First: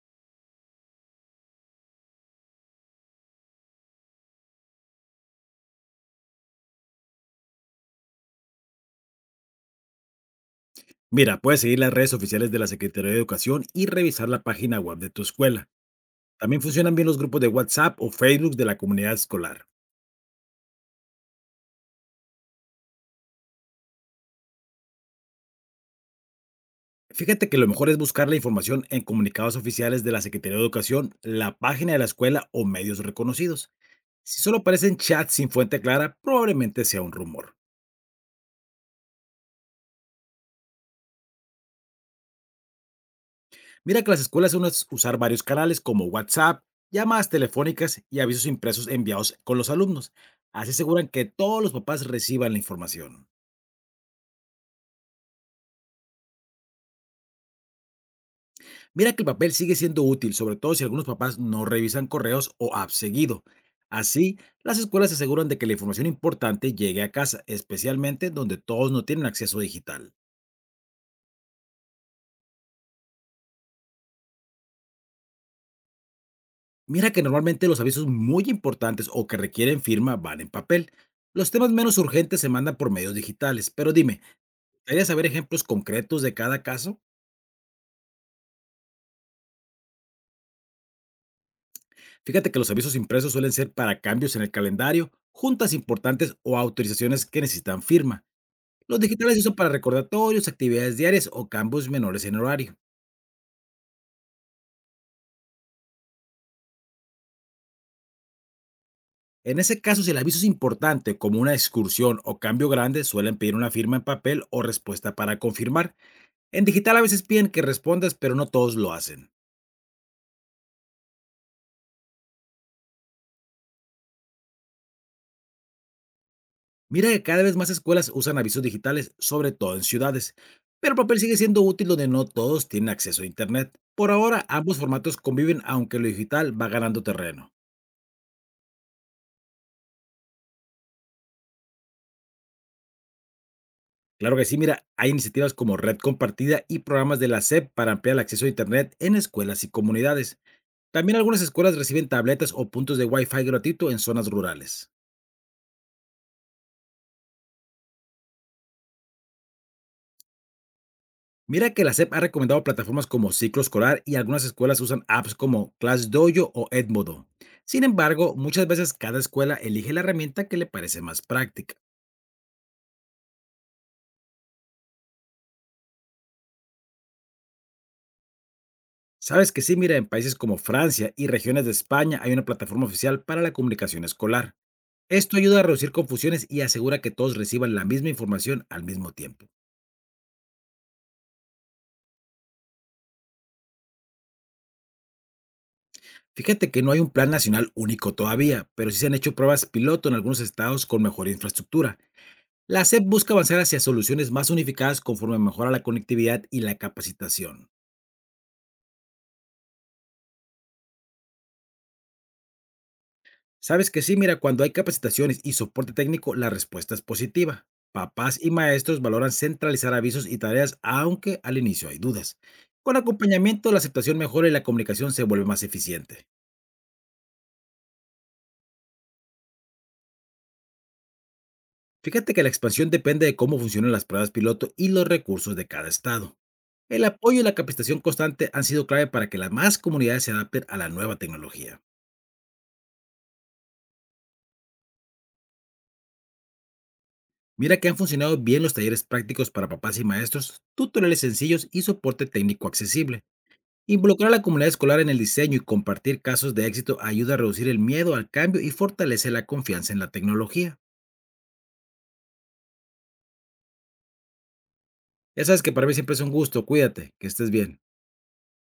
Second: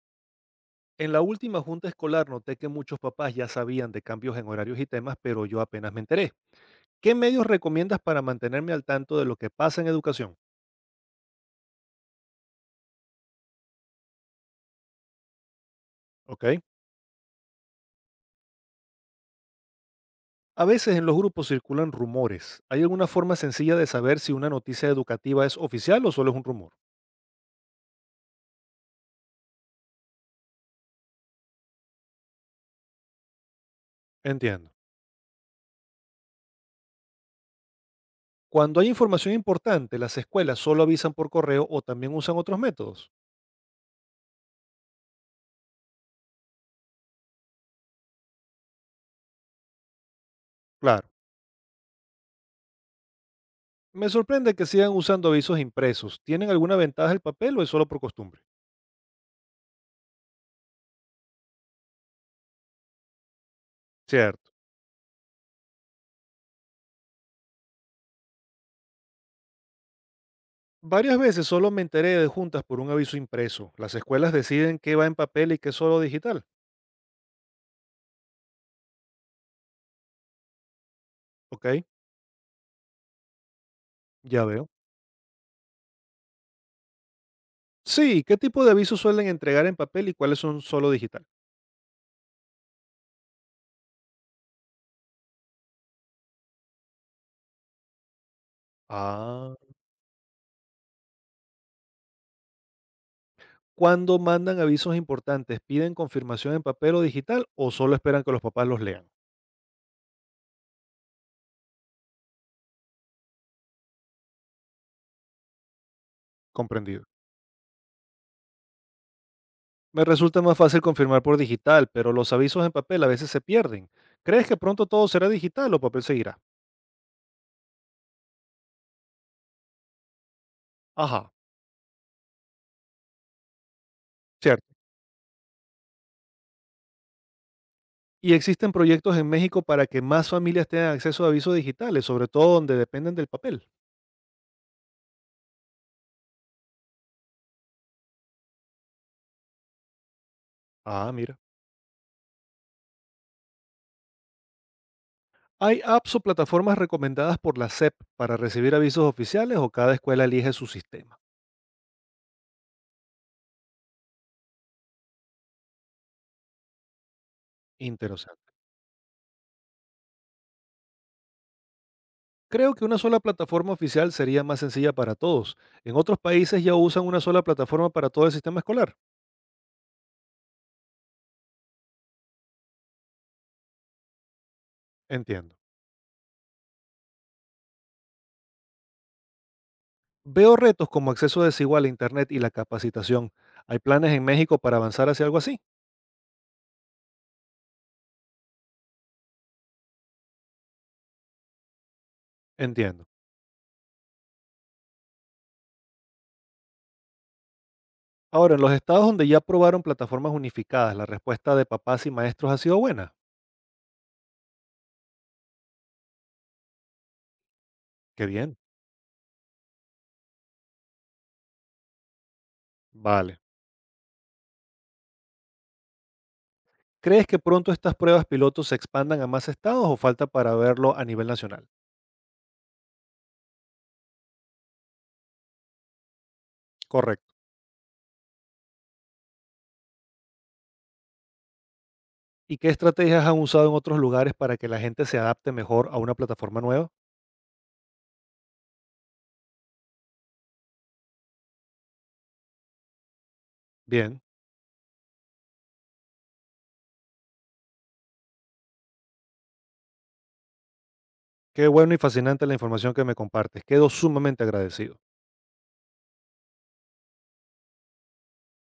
En la última junta escolar noté que muchos papás ya sabían de cambios en horarios y temas, pero yo apenas me enteré. ¿Qué medios recomiendas para mantenerme al tanto de lo que pasa en educación? Mira, puedes seguir las redes oficiales de la Secretaría de Educación y revisar la página web de tu escuela. ¿Ok? También funcionan bien los grupos de WhatsApp o Facebook de la comunidad escolar. A veces en los grupos circulan rumores. ¿Hay alguna forma sencilla de saber si una noticia educativa es oficial o solo es un rumor? Fíjate que lo mejor es buscar la información en comunicados oficiales de la Secretaría de Educación, la página de la escuela o medios reconocidos. Si solo Entiendo. aparecen chats sin fuente clara, probablemente sea un rumor. Cuando hay información importante, las escuelas solo avisan por correo o también usan otros métodos. Mira que las escuelas suelen usar varios canales como WhatsApp, llamadas telefónicas y avisos impresos enviados con los alumnos. Así aseguran Claro. que todos los papás reciban la información. Me sorprende que sigan usando avisos impresos. ¿Tienen alguna ventaja el papel o es solo por costumbre? Mira que el papel sigue siendo útil, sobre todo si algunos papás no revisan correos o apps seguido. Así, Cierto. las escuelas se aseguran de que la información importante llegue a casa, especialmente donde todos no tienen acceso digital. Varias veces solo me enteré de juntas por un aviso impreso. Las escuelas deciden qué va en papel y qué solo digital. Mira que normalmente los avisos muy importantes o que requieren firma van en papel. Los Ok, temas menos urgentes se mandan por medios digitales, pero dime, ya veo. ¿querías saber ejemplos concretos de cada caso? Sí, ¿qué tipo de avisos suelen entregar en papel y cuáles son solo digital? Fíjate que los avisos impresos suelen ser para cambios en el calendario, juntas importantes o autorizaciones que necesitan firma. Los digitales se usan Ah. para recordatorios, actividades diarias o cambios menores en horario. Cuando mandan avisos importantes, ¿piden confirmación en papel o digital o solo esperan que los papás los lean? En ese caso, si el aviso es importante, como una excursión o cambio grande, suelen pedir una firma en papel o respuesta para confirmar. En digital a Comprendido. veces piden que respondas, pero no todos lo hacen. Me resulta más fácil confirmar por digital, pero los avisos en papel a veces se pierden. ¿Crees que pronto todo será digital o papel seguirá? Mira que cada vez más escuelas usan avisos digitales, sobre todo en ciudades, pero el papel Ajá, sigue siendo útil donde no todos tienen acceso a Internet. Por ahora, cierto. ambos formatos conviven aunque lo digital va ganando terreno. Y existen proyectos en México para que más familias tengan acceso a avisos digitales, sobre todo donde dependen del papel. Claro que sí, mira, hay iniciativas como Red Compartida y programas de la SEP para ampliar el acceso a Internet en escuelas y comunidades. Ah, También mira. algunas escuelas reciben tabletas o puntos de Wi-Fi gratuito en zonas rurales. ¿Hay apps o plataformas recomendadas por la SEP para recibir avisos oficiales o cada escuela elige su sistema? Mira que la SEP ha recomendado plataformas como Ciclo Escolar y algunas escuelas usan apps como ClassDojo o Edmodo. Sin embargo, Interesante. muchas veces cada escuela elige la herramienta que le parece más práctica. Creo que una sola plataforma oficial sería más sencilla para todos. En otros países ya usan una sola plataforma para todo el sistema escolar. Sabes que sí, mira, en países como Francia y regiones de España hay una plataforma oficial para la comunicación escolar. Esto Entiendo. ayuda a reducir confusiones y asegura que todos reciban la misma información al mismo tiempo. Veo retos como acceso desigual a Internet y la capacitación. ¿Hay planes en México para avanzar hacia algo así? Fíjate que no hay un plan nacional único todavía, pero sí se han hecho pruebas piloto en algunos estados con mejor infraestructura. La SEP Entiendo. busca avanzar hacia soluciones más unificadas conforme mejora la conectividad y la capacitación. Ahora, en los estados donde ya aprobaron plataformas unificadas, la respuesta de papás y maestros ha sido buena. Sabes que sí, mira, cuando hay capacitaciones y soporte técnico, la respuesta es positiva. Qué Papás y bien. maestros valoran centralizar avisos y tareas, aunque al inicio hay dudas. Con Vale. acompañamiento, la aceptación mejora y la comunicación se vuelve más eficiente. ¿Crees que pronto estas pruebas pilotos se expandan a más estados o falta para verlo a nivel nacional? Fíjate que la expansión depende de cómo funcionan las pruebas piloto y los recursos de cada estado. El Correcto. apoyo y la capacitación constante han sido clave para que las más comunidades se adapten a la nueva tecnología. ¿Y qué estrategias han usado en otros lugares para que la gente se adapte mejor a una plataforma nueva? Mira que han funcionado bien los talleres prácticos para papás y maestros, tutoriales sencillos y soporte técnico accesible. Bien. Involucrar a la comunidad escolar en el diseño y compartir casos de éxito ayuda a reducir el miedo al cambio y fortalece la confianza en la tecnología. Qué bueno y fascinante la información que me compartes. Quedo sumamente agradecido. Ya sabes que para mí siempre es un gusto, cuídate, que estés bien.